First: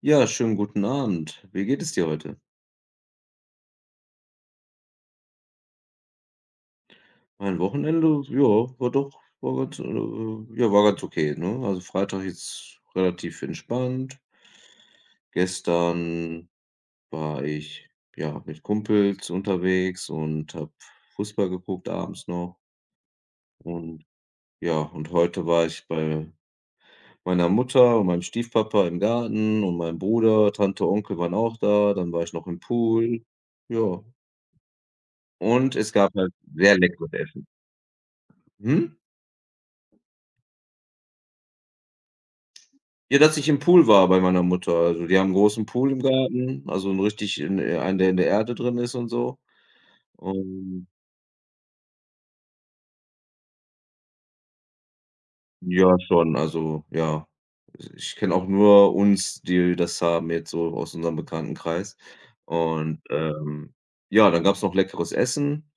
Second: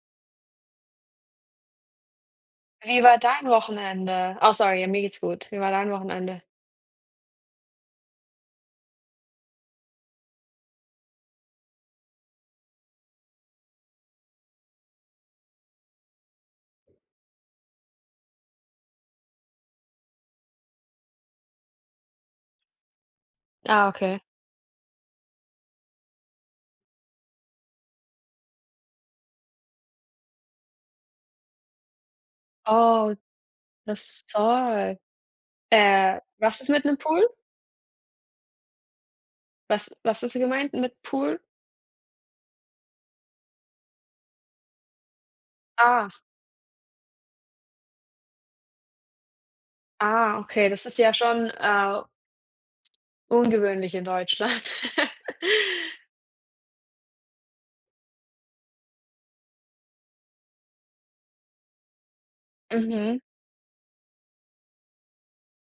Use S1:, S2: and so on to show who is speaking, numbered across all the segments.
S1: Ja, schönen guten Abend. Wie geht es dir heute?
S2: Wie war dein Wochenende? Oh, sorry, ja, mir geht's gut. Wie war dein Wochenende?
S1: Mein Wochenende, ja, war doch war ganz, ja, war ganz okay, ne? Also, Freitag jetzt relativ entspannt. Gestern war ich, ja, mit Kumpels unterwegs und habe Fußball geguckt abends noch
S2: Ah,
S1: und
S2: okay.
S1: ja, und heute war ich bei meiner Mutter und meinem Stiefpapa im Garten und meinem Bruder, Tante, Onkel waren auch da, dann war ich noch im
S2: Oh,
S1: Pool.
S2: das
S1: Ja,
S2: ist toll.
S1: und es gab halt
S2: Was ist
S1: sehr
S2: mit 'nem
S1: leckeres
S2: Pool?
S1: Essen. Mhm.
S2: Was ist gemeint mit Pool?
S1: Ja, dass ich im Pool war bei meiner Mutter. Also, die haben 'n großen Pool im
S2: Ah,
S1: Garten, also 'n richtig in einen, der in der Erde drin ist und so.
S2: ah, okay,
S1: Und
S2: das ist ja schon, ungewöhnlich in Deutschland.
S1: ja, schon, also, ja. Also, ich kenne auch nur uns, die das haben jetzt so aus unserem Bekanntenkreis. Und,
S2: Mhm,
S1: ja, dann gab's noch leckeres Essen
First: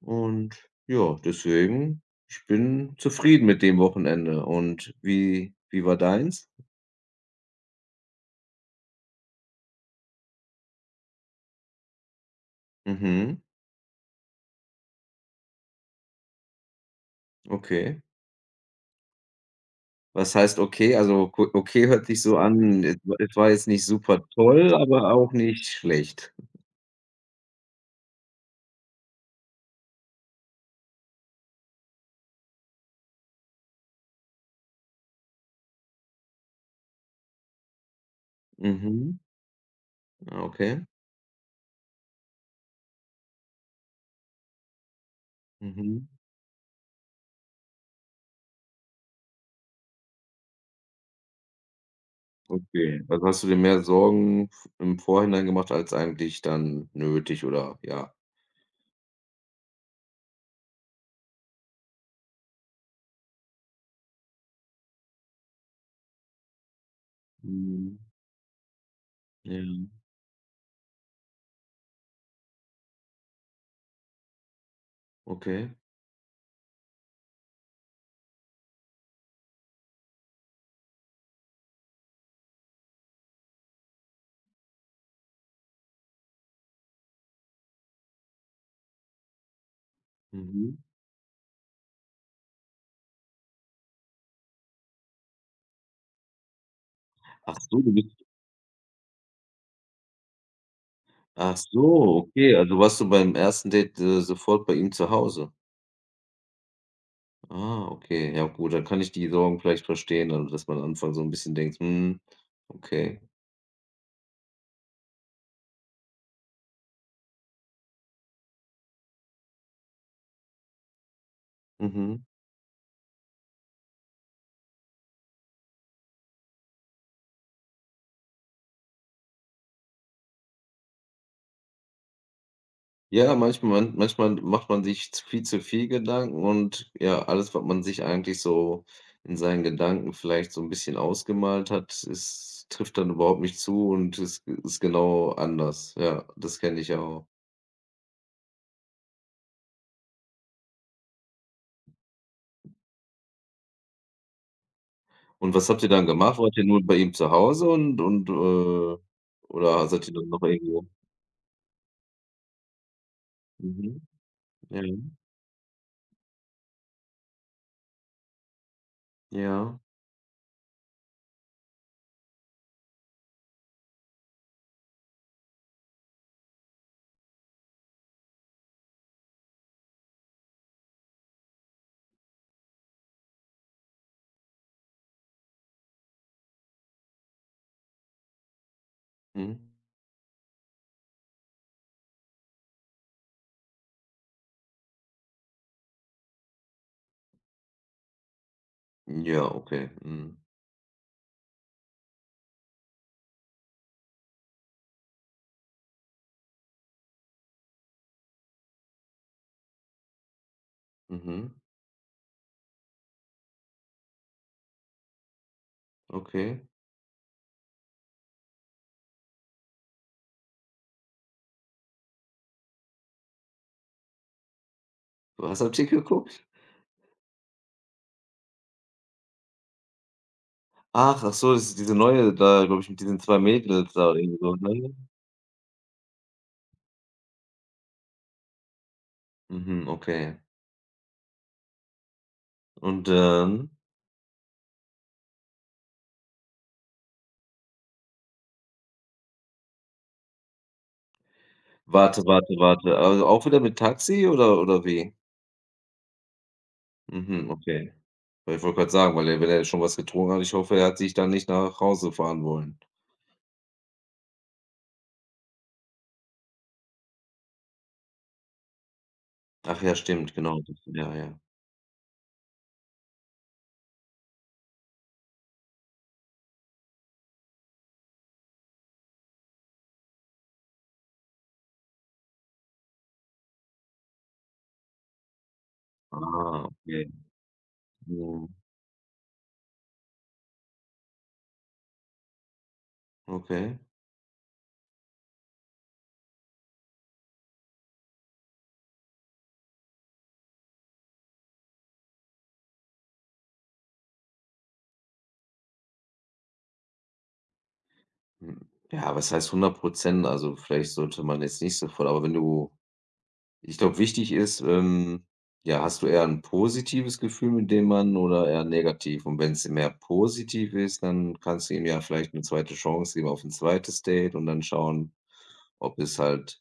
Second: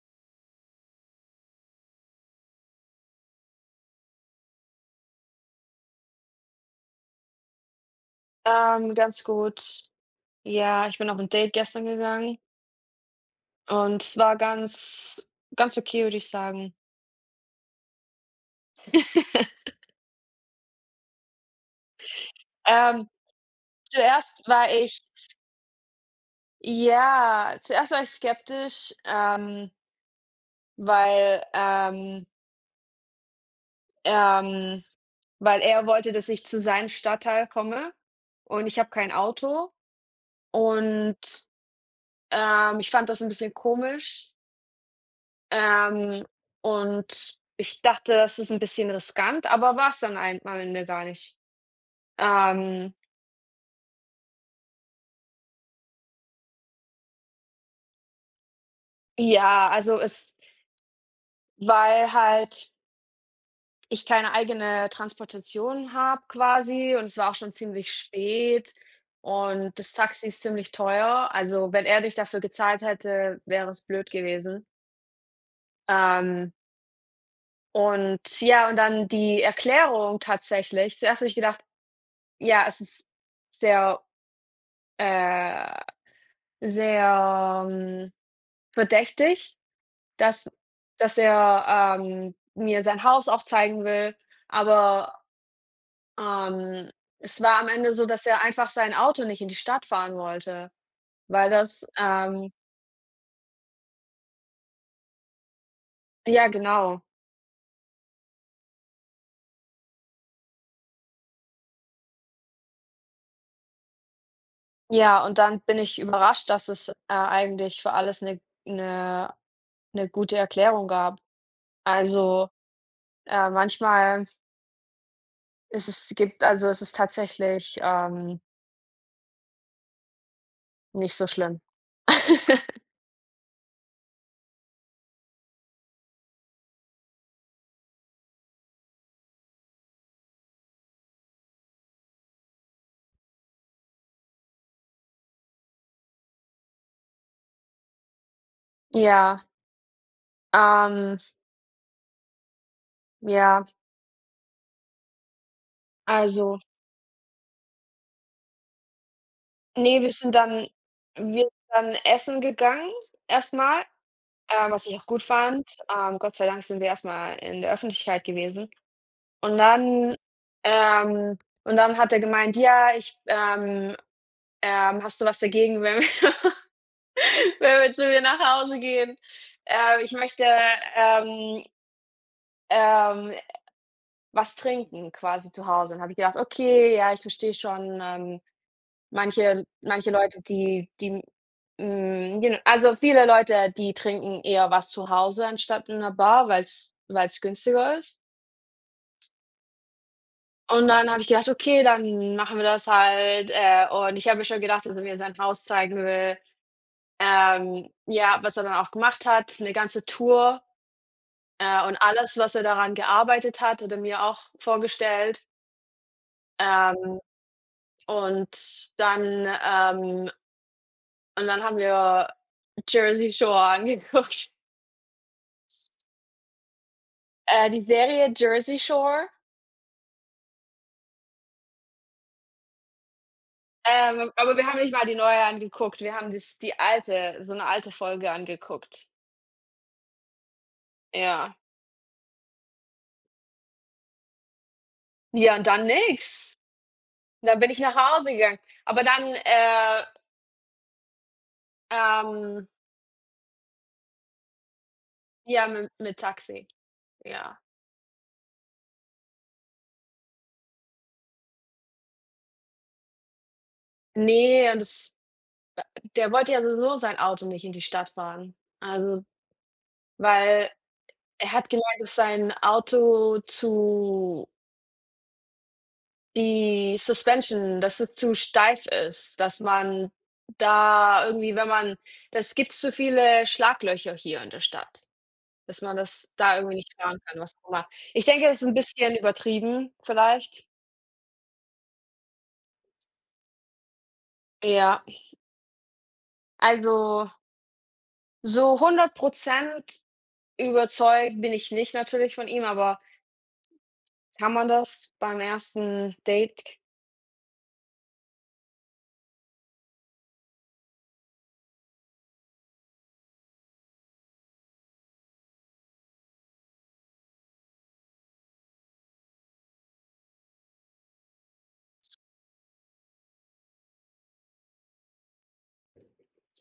S1: und ja, deswegen, ich bin zufrieden mit dem Wochenende. Und wie war deins?
S2: ganz gut. Ja, ich bin auf 'n Date gestern gegangen
S1: Mhm,
S2: und es war ganz okay, würde ich sagen.
S1: okay. Was heißt okay? Also, ku okay hört sich so an,
S2: Ähm,
S1: es war jetzt nicht super
S2: zuerst war
S1: toll,
S2: ich
S1: aber auch nicht schlecht.
S2: Ja, zuerst war ich skeptisch, weil, ähm, ähm weil er wollte, dass ich zu seinem Stadtteil komme und ich habe kein
S1: Mhm.
S2: Auto
S1: Ah, okay.
S2: und, ich fand das ein bisschen komisch,
S1: Mhm.
S2: ähm, und ich dachte, das ist ein bisschen riskant, aber war es dann ein am Ende gar nicht. Ähm,
S1: Okay. Also, hast du dir mehr Sorgen v im Vorhinein gemacht als eigentlich dann nötig oder ja.
S2: ja, also es weil halt Ich keine eigene Transportation habe quasi, und es war auch schon ziemlich
S1: Mhm.
S2: spät
S1: Ja.
S2: und das Taxi ist ziemlich teuer. Also, wenn er dich dafür gezahlt hätte, wäre es blöd gewesen.
S1: Okay.
S2: Ähm, und ja, und dann die Erklärung tatsächlich. Zuerst habe ich gedacht, ja, es ist sehr, äh, sehr, verdächtig, dass
S1: Mhm.
S2: dass er, mir sein Haus auch zeigen will, aber Ähm, es
S1: Ach
S2: war am
S1: so, du
S2: Ende so,
S1: bist
S2: dass er einfach sein Auto nicht in die Stadt fahren wollte, weil
S1: Ach
S2: das
S1: so, okay. Also, warst du beim ersten Date, sofort bei ihm zu Hause?
S2: ja, genau.
S1: Ah, okay. Ja gut, dann kann ich die Sorgen vielleicht verstehen, also, dass man am Anfang so ein bisschen denkt: „Hm, okay.
S2: Ja, und dann bin ich überrascht, dass es, eigentlich für alles 'ne 'ne gute Erklärung gab.
S1: Mhm.“
S2: Also, manchmal ist es gibt also, es ist tatsächlich, nicht so schlimm.
S1: Ja, manchmal macht man sich z viel zu viel Gedanken und ja, alles, was man sich eigentlich so in seinen Gedanken vielleicht so ein bisschen ausgemalt hat, es trifft dann überhaupt nicht zu und es ist genau anders. Ja, das kenne ich auch.
S2: Ja, ähm, ja,
S1: Und was habt ihr dann gemacht? Wart
S2: also
S1: ihr nur bei ihm zu Hause und oder
S2: ne,
S1: seid
S2: wir
S1: ihr dann
S2: sind
S1: noch
S2: dann
S1: irgendwo
S2: wir sind dann essen gegangen erst mal.
S1: mhm, ja,
S2: Was ich auch gut fand, Gott sei Dank sind wir erst mal in der Öffentlichkeit gewesen. Und
S1: ja,
S2: dann ähm, hat er gemeint: „Ja, ich hast du was dagegen, wenn wir wenn wir zu mir nach Hause gehen? Ich möchte, ähm, ähm, was trinken quasi zu Hause.“ Und habe ich gedacht: „Okay, ja, ich verstehe schon, ähm“. Manche
S1: mhm.
S2: manche Leute, die die hm, gen also viele Leute, die trinken eher was zu Hause anstatt in 'ner Bar, weil's günstiger ist.
S1: Ja, okay, mhm,
S2: Und dann habe ich gedacht: „Okay, dann machen wir das halt“, und ich habe mir schon gedacht, dass er mir sein Haus zeigen will. Ja, was er dann auch gemacht hat, 'ne ganze Tour,
S1: mhm,
S2: und alles, was er daran gearbeitet hat, hat er mir auch vorgestellt.
S1: okay.
S2: Ähm, und dann ähm, und dann haben wir Jersey Shore angeguckt.
S1: Was habt ihr geguckt?
S2: Die Serie Jersey Shore,
S1: Ach, ach so, das ist diese neue da, glaube ich, mit diesen 2 Mädels da oder irgendwie so,
S2: aber wir haben nicht
S1: ne?
S2: mal die neue angeguckt. Wir haben das die alte so 'ne alte Folge angeguckt.
S1: Mhm, okay.
S2: Ja.
S1: Und, dann,
S2: Ja, und dann nix. Dann bin ich nach Hause gegangen. Aber dann, ähm,
S1: warte. Also auch wieder mit Taxi oder wie?
S2: ja, mit Taxi,
S1: Mhm,
S2: ja.
S1: okay. Weil ich wollte gerade sagen, weil er wenn er schon was getrunken hat, ich hoffe, er hat sich dann nicht nach Hause fahren wollen.
S2: Ne, und das der wollte ja sowieso sein Auto nicht in die Stadt fahren. Also,
S1: Ach ja, stimmt, genau.
S2: weil
S1: Das ja, ja.
S2: er hat gemeint, dass sein Auto zu Die Suspension, dass es zu steif ist, dass man da irgendwie, wenn man das gibt zu viele Schlaglöcher hier in der Stadt, dass man das da
S1: Ah,
S2: irgendwie nicht
S1: okay.
S2: fahren kann, was auch immer. Ich denke,
S1: Mhm.
S2: das ist 'n bisschen übertrieben vielleicht.
S1: Okay.
S2: Ja. Also, so hundert Prozent überzeugt bin ich nicht natürlich von ihm, aber kann man das beim ersten Date?
S1: Hm. Ja, was heißt 100%, also, vielleicht sollte man jetzt nicht sofort aber wenn du ich glaube, wichtig ist, ja, hast du eher ein positives Gefühl mit dem Mann oder eher negativ? Und wenn es mehr positiv ist, dann kannst du ihm ja vielleicht eine zweite Chance geben auf ein zweites Date und dann schauen, ob es halt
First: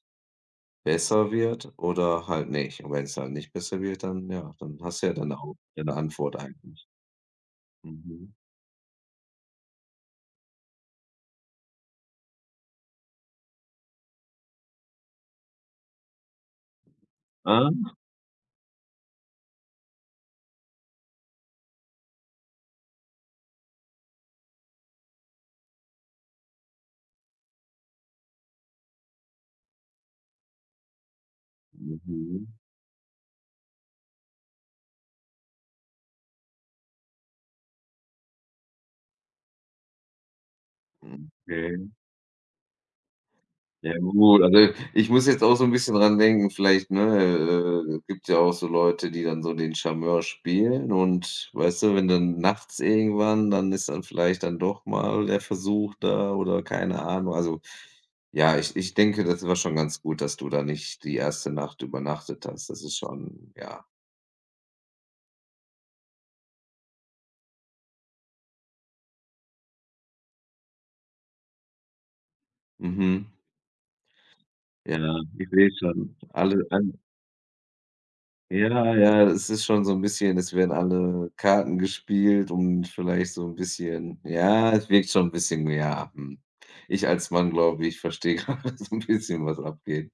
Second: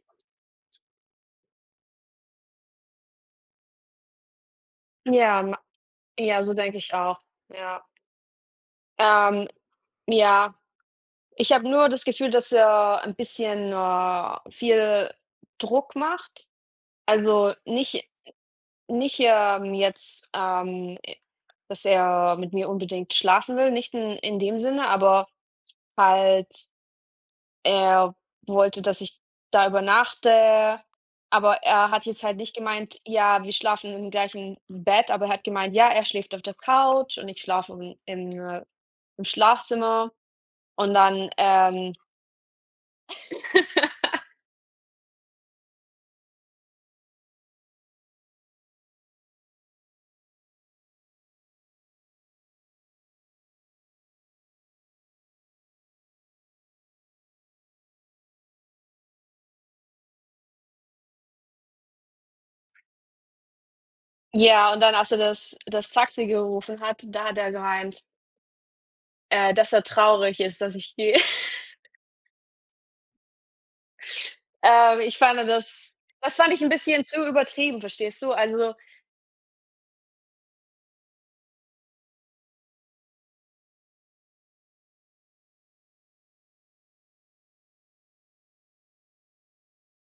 S1: besser wird oder halt nicht. Und wenn es halt nicht besser wird, dann ja, dann hast du ja dann
S2: Ja,
S1: auch
S2: ma
S1: deine Antwort
S2: ja, so denke
S1: eigentlich.
S2: ich auch. Ja.
S1: Mhm.
S2: Ähm, ja. Ich habe nur das Gefühl, dass er ein bisschen, viel Druck macht. Also,
S1: Ah,
S2: nicht, dass er mit mir unbedingt schlafen will, nicht in dem Sinne, aber halt, er wollte, dass ich da übernachte, aber er hat jetzt halt
S1: mhm,
S2: nicht gemeint: „Ja, wir schlafen im gleichen Bett“, aber er hat gemeint: „Ja, er schläft auf der Couch und ich schlafe im, äh, im Schlafzimmer“. Und dann,
S1: okay.
S2: ähm.
S1: Ja gut, also, ich muss jetzt auch so 'n bisschen dran denken, vielleicht, ne, gibt ja auch so Leute, die dann so den Charmeur spielen und weißt du, wenn dann nachts irgendwann dann ist dann vielleicht dann doch mal der Versuch da oder keine Ahnung. Also, ja, ich denke, das war schon ganz gut, dass du da nicht die erste Nacht übernachtet hast. Das ist schon ja.
S2: Ja, und dann, als er das Taxi gerufen hat, da hat er gemeint, dass er traurig ist, dass ich gehe.
S1: Mhm.
S2: Ich
S1: Ja,
S2: fand
S1: ich sehe
S2: das
S1: schon.
S2: Das fand ich
S1: Alle
S2: 'n
S1: an
S2: bisschen zu übertrieben, verstehst du? Also
S1: ja, ja, es ist schon so ein bisschen es werden alle Karten gespielt und vielleicht so ein bisschen ja, es wirkt schon ein bisschen ja, hm. Ich als Mann glaube, ich verstehe gerade so ein bisschen, was abgeht.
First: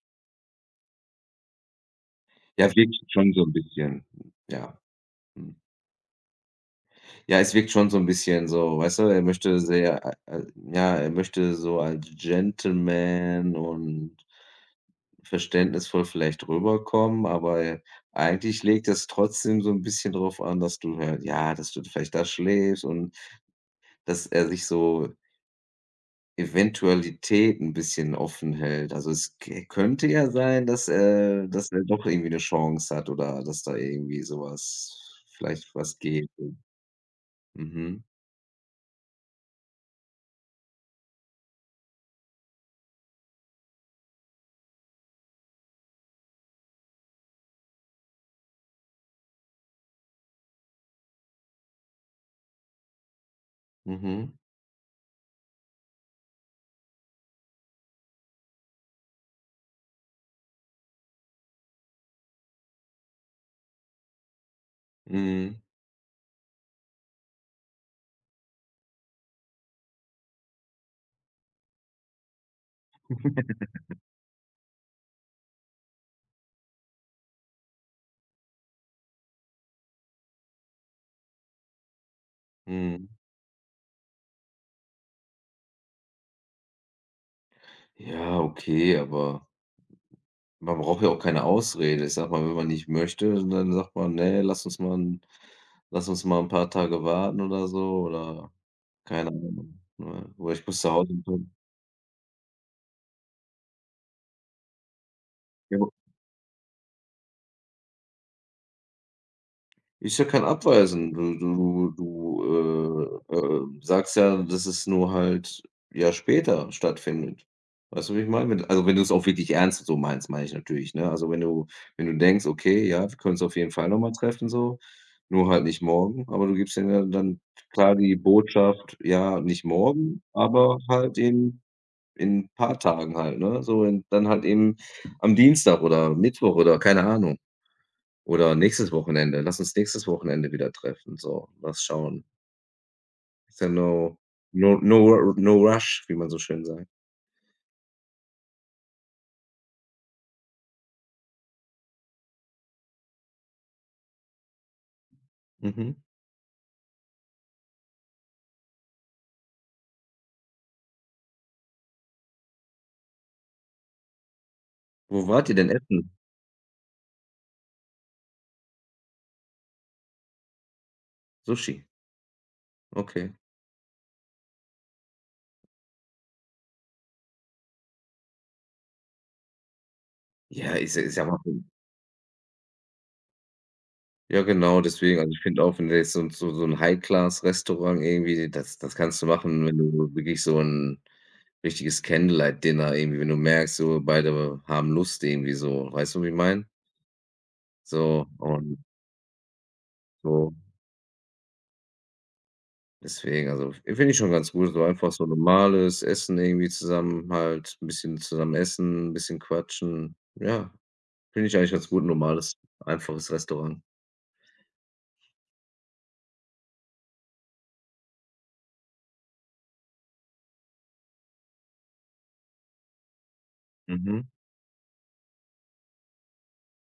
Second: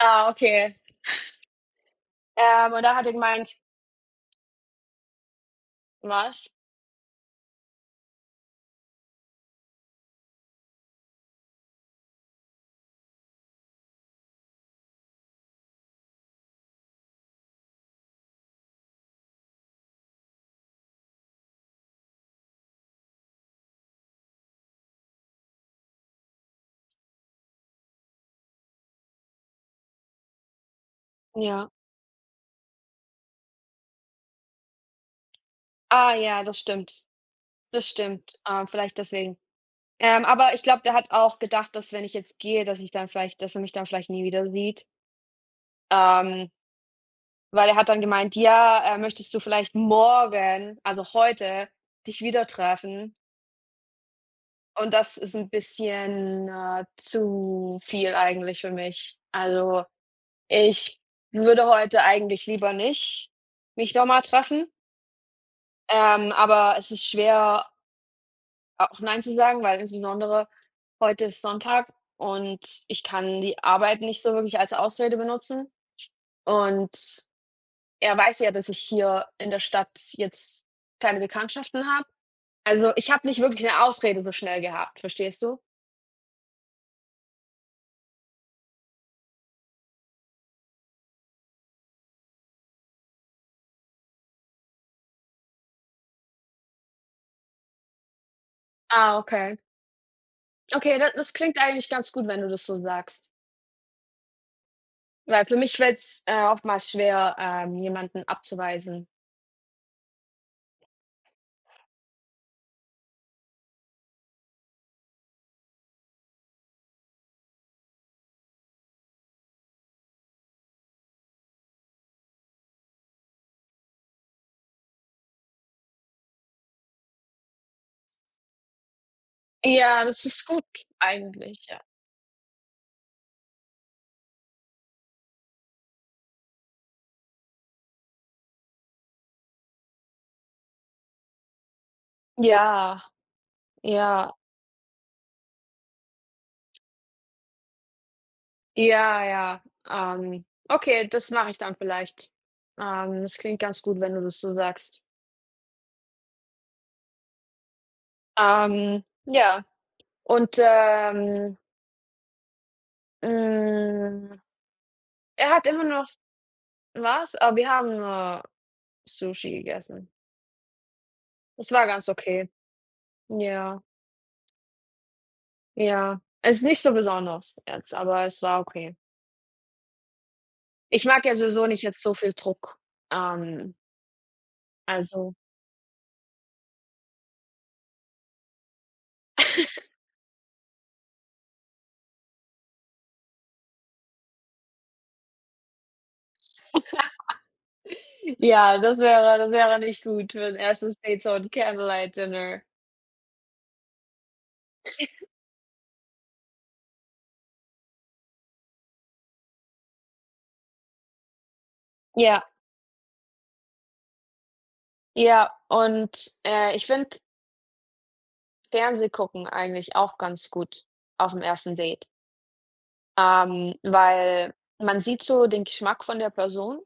S2: ah, okay.
S1: Ja,
S2: Und
S1: wirkt
S2: da hat er
S1: schon so ein
S2: gemeint:
S1: bisschen, ja, hm.
S2: „Was?“
S1: Ja, es wirkt schon so ein bisschen so, weißt du, er möchte sehr, ja, er möchte so als Gentleman und verständnisvoll vielleicht rüberkommen, aber eigentlich legt es trotzdem so 'n bisschen drauf an, dass du halt ja, dass du vielleicht da schläfst und dass er sich so Eventualitäten 'n bisschen offen hält. Also, es k könnte ja sein, dass, dass
S2: Ja.
S1: er doch irgendwie 'ne Chance hat oder dass da irgendwie so was vielleicht was
S2: „Ah
S1: geht.
S2: ja, das stimmt. Das
S1: Mhm,
S2: stimmt. Vielleicht deswegen.“ aber ich glaube, der hat auch gedacht, dass, wenn ich jetzt gehe, dass er mich dann vielleicht nie wieder sieht. Ähm, weil er hat dann gemeint: „Ja, möchtest du vielleicht morgen, also heute, dich wieder treffen?“
S1: mhm,
S2: Und das ist ein bisschen, zu viel eigentlich für mich. Also, ich würde heute eigentlich lieber nicht mich noch mal treffen,
S1: mhm,
S2: aber es ist schwer, auch nein zu sagen, weil insbesondere heute ist Sonntag und ich kann die Arbeit nicht so wirklich als Ausrede benutzen. Und er weiß ja, dass ich hier in der Stadt jetzt keine Bekanntschaften habe. Also,
S1: mhm.
S2: ich habe nicht wirklich eine Ausrede so schnell gehabt, verstehst du?
S1: Ja, okay, aber man braucht ja auch keine Ausrede. Ich sag mal, wenn man nicht möchte, dann sagt man: „Ne, lass uns mal ein paar Tage warten“ oder so oder
S2: Ah,
S1: keine
S2: okay.
S1: Ahnung, ne? Oder ich muss zu
S2: Okay, da
S1: Hause
S2: das
S1: bleiben.
S2: klingt eigentlich ganz gut, wenn du das so sagst. Weil für mich fällt's, oftmals schwer, jemanden abzuweisen.
S1: Ist ja kein Abweisen. Du sagst ja, dass es nur halt, ja, später stattfindet. Weißt du, wie ich meine? Wenn also, wenn du es auch wirklich ernst so meinst, meine ich natürlich, ne? Also, wenn du denkst: „Okay, ja, wir können uns auf jeden Fall noch mal treffen so, nur halt nicht morgen.“ Aber du gibst denen ja dann klar die Botschaft, ja, nicht
S2: Ja,
S1: morgen,
S2: das ist gut
S1: aber halt
S2: eigentlich, ja.
S1: in ein paar Tagen halt, ne? So in dann halt eben am Dienstag oder Mittwoch oder keine Ahnung. Oder nächstes Wochenende. Lass uns nächstes Wochenende wieder treffen. So, mal schauen.
S2: Ja,
S1: Ist ja
S2: ja,
S1: no no no rush, wie man so schön sagt.
S2: ja, ja. Okay, das mache ich dann vielleicht. Das klingt ganz gut, wenn du das so sagst.
S1: Mhm.
S2: Ähm, ja, und, ähm, hm,
S1: Wo wart
S2: Er
S1: ihr
S2: hat
S1: denn
S2: immer noch
S1: essen?
S2: was? Aber wir haben nur Sushi gegessen. Es
S1: Sushi.
S2: war ganz okay.
S1: Okay.
S2: Ja. Ja, es ist nicht so besonders jetzt, aber es war okay.
S1: Ja, ist ja
S2: Ich
S1: ich
S2: mag
S1: sage
S2: ja
S1: mal
S2: sowieso nicht jetzt so viel Druck. Ähm,
S1: ja genau, deswegen. Also,
S2: also
S1: ich finde auch, wenn du jetzt so ein High-Class-Restaurant irgendwie, das kannst du machen, wenn du wirklich so ein richtiges Candlelight-Dinner irgendwie wenn du merkst, so beide haben Lust irgendwie so. Weißt du, wie ich meine? So und
S2: ja, das wäre nicht gut für
S1: so
S2: 'n 1. Date, so ein Candlelight Dinner.
S1: deswegen, also, finde ich schon ganz gut, so einfach so normales Essen irgendwie zusammen halt 'n bisschen zusammen essen, 'n bisschen quatschen. Ja, finde ich eigentlich ganz gut, 'n
S2: Ja,
S1: normales, einfaches Restaurant.
S2: ja, und, ich finde Fernsehgucken eigentlich auch ganz gut auf dem ersten Date,
S1: Mhm.
S2: weil man sieht so den Geschmack von der Person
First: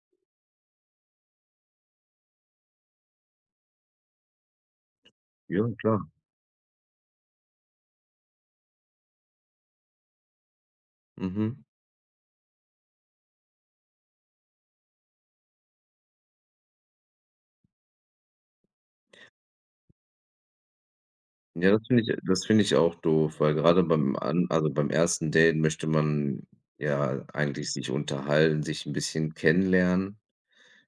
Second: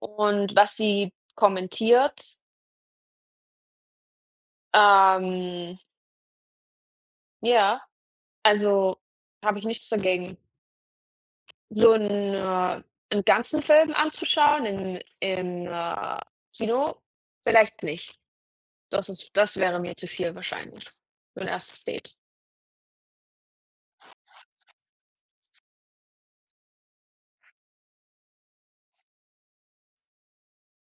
S2: und was sie kommentiert.
S1: Ja,
S2: Ähm,
S1: klar.
S2: ja, also, habe ich nichts dagegen.
S1: Mhm.
S2: So einen 'n ganzen Film anzuschauen im Kino? Vielleicht nicht. Das wäre mir zu viel wahrscheinlich für 'n
S1: Ja,
S2: erstes Date.
S1: das finde ich auch doof, weil gerade beim an also, beim ersten Date möchte man ja eigentlich sich unterhalten, sich ein bisschen kennenlernen.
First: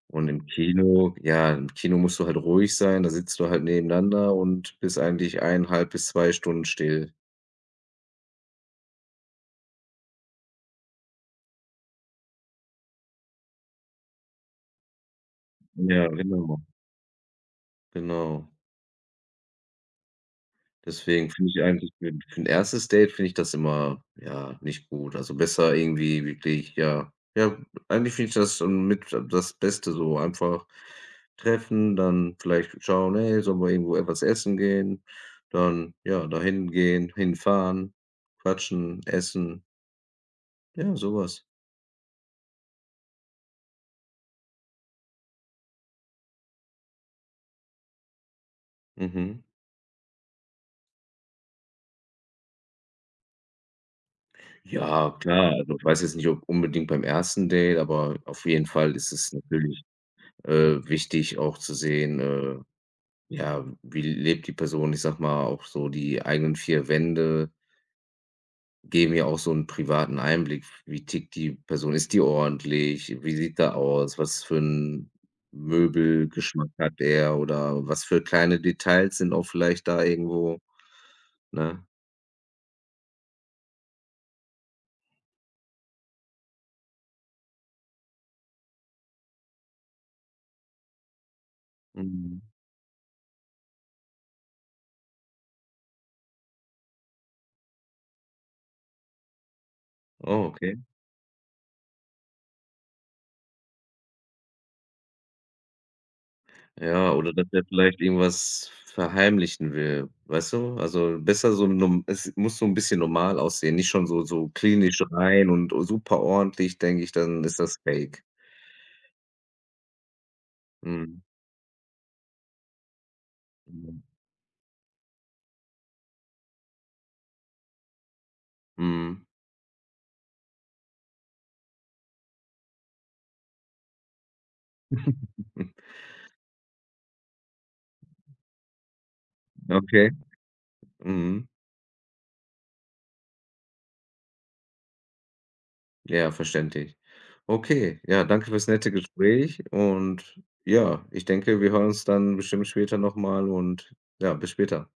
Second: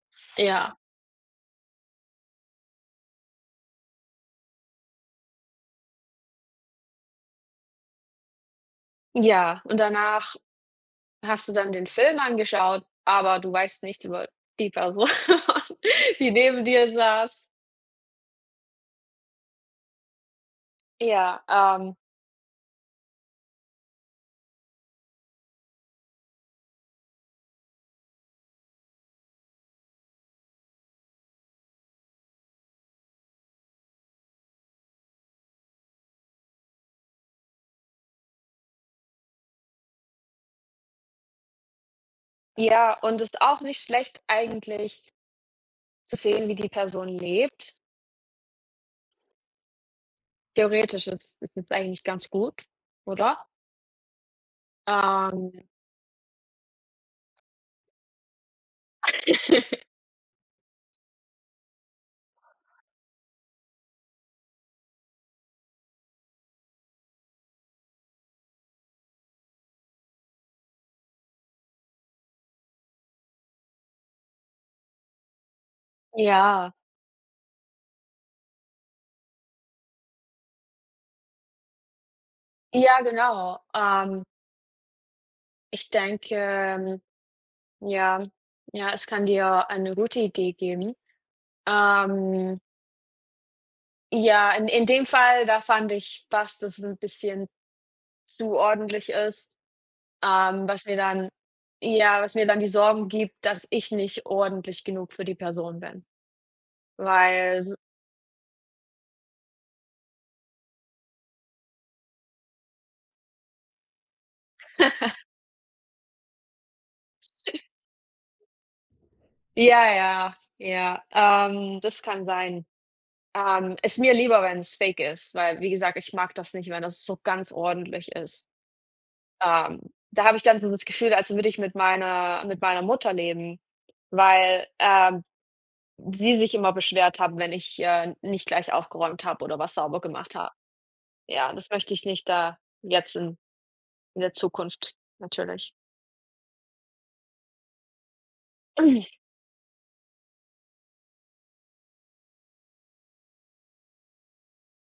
S1: Und im
S2: Ja,
S1: Kino ja, im Kino musst du halt ruhig sein, da sitzt du halt nebeneinander und bist eigentlich 1,5 bis 2 Stunden still.
S2: ja. Und danach hast du dann den Film angeschaut, aber du weißt nichts über die Person,
S1: Ja,
S2: die neben dir saß.
S1: genau. Deswegen
S2: Ja,
S1: finde ich eigentlich für 'n 1. Date finde ich das immer, ja, nicht gut. Also, besser irgendwie wirklich, ja ja, eigentlich finde ich das so mit das Beste so einfach treffen, dann vielleicht schauen: „Hey, sollen wir irgendwo etwas essen gehen?“ Dann, ja, dahin gehen, hinfahren, quatschen, essen, ja, sowas
S2: ja, und es ist auch nicht schlecht eigentlich zu sehen, wie die Person lebt.
S1: mhm.
S2: Theoretisch ist es eigentlich ganz gut, oder?
S1: Ja,
S2: Ähm,
S1: klar. Also, ich weiß jetzt nicht, ob unbedingt beim ersten Date, aber auf jeden Fall ist es natürlich, wichtig auch zu sehen, ja, wie lebt die Person? Ich sag mal, auch so die eigenen 4 Wände geben ja auch so einen privaten Einblick. Wie tickt die Person? Ist die ordentlich? Wie sieht da aus? Was für ein Möbelgeschmack
S2: ja.
S1: hat er oder was für kleine Details sind auch vielleicht da irgendwo, ne?
S2: Ja, genau. Ich denke, ähm, ja, ja, es kann dir eine gute Idee geben.
S1: Mhm.
S2: Ähm, ja, in dem Fall, da fand ich, fast, dass das ein bisschen zu ordentlich ist,
S1: Oh, okay.
S2: was mir dann ja, was mir dann die Sorgen gibt, dass ich nicht ordentlich genug für die Person bin.
S1: Ja, oder dass
S2: Weil
S1: er
S2: so
S1: vielleicht irgendwas verheimlichen will, weißt du? Also, besser so norm es muss so ein bisschen normal aussehen, nicht schon klinisch rein und super ordentlich, denke ich, dann ist das Fake.
S2: ja, ja, ja,
S1: Mhm.
S2: das kann sein. Ist
S1: Mhm.
S2: mir lieber, wenn es fake ist, weil, wie gesagt, ich mag das nicht, wenn das so ganz ordentlich ist.
S1: Mhm.
S2: Ähm, da habe ich dann so das Gefühl, als würde ich mit meiner Mutter leben, weil, sie sich immer beschwert haben, wenn ich, nicht gleich aufgeräumt habe oder was sauber
S1: Okay.
S2: gemacht habe.
S1: Mhm.
S2: Ja, das möchte ich nicht da jetzt in der Zukunft natürlich.
S1: Ja, verständlich. Okay, ja, danke fürs nette Gespräch und ja, ich denke, wir hören uns dann bestimmt später noch mal und ja, bis später.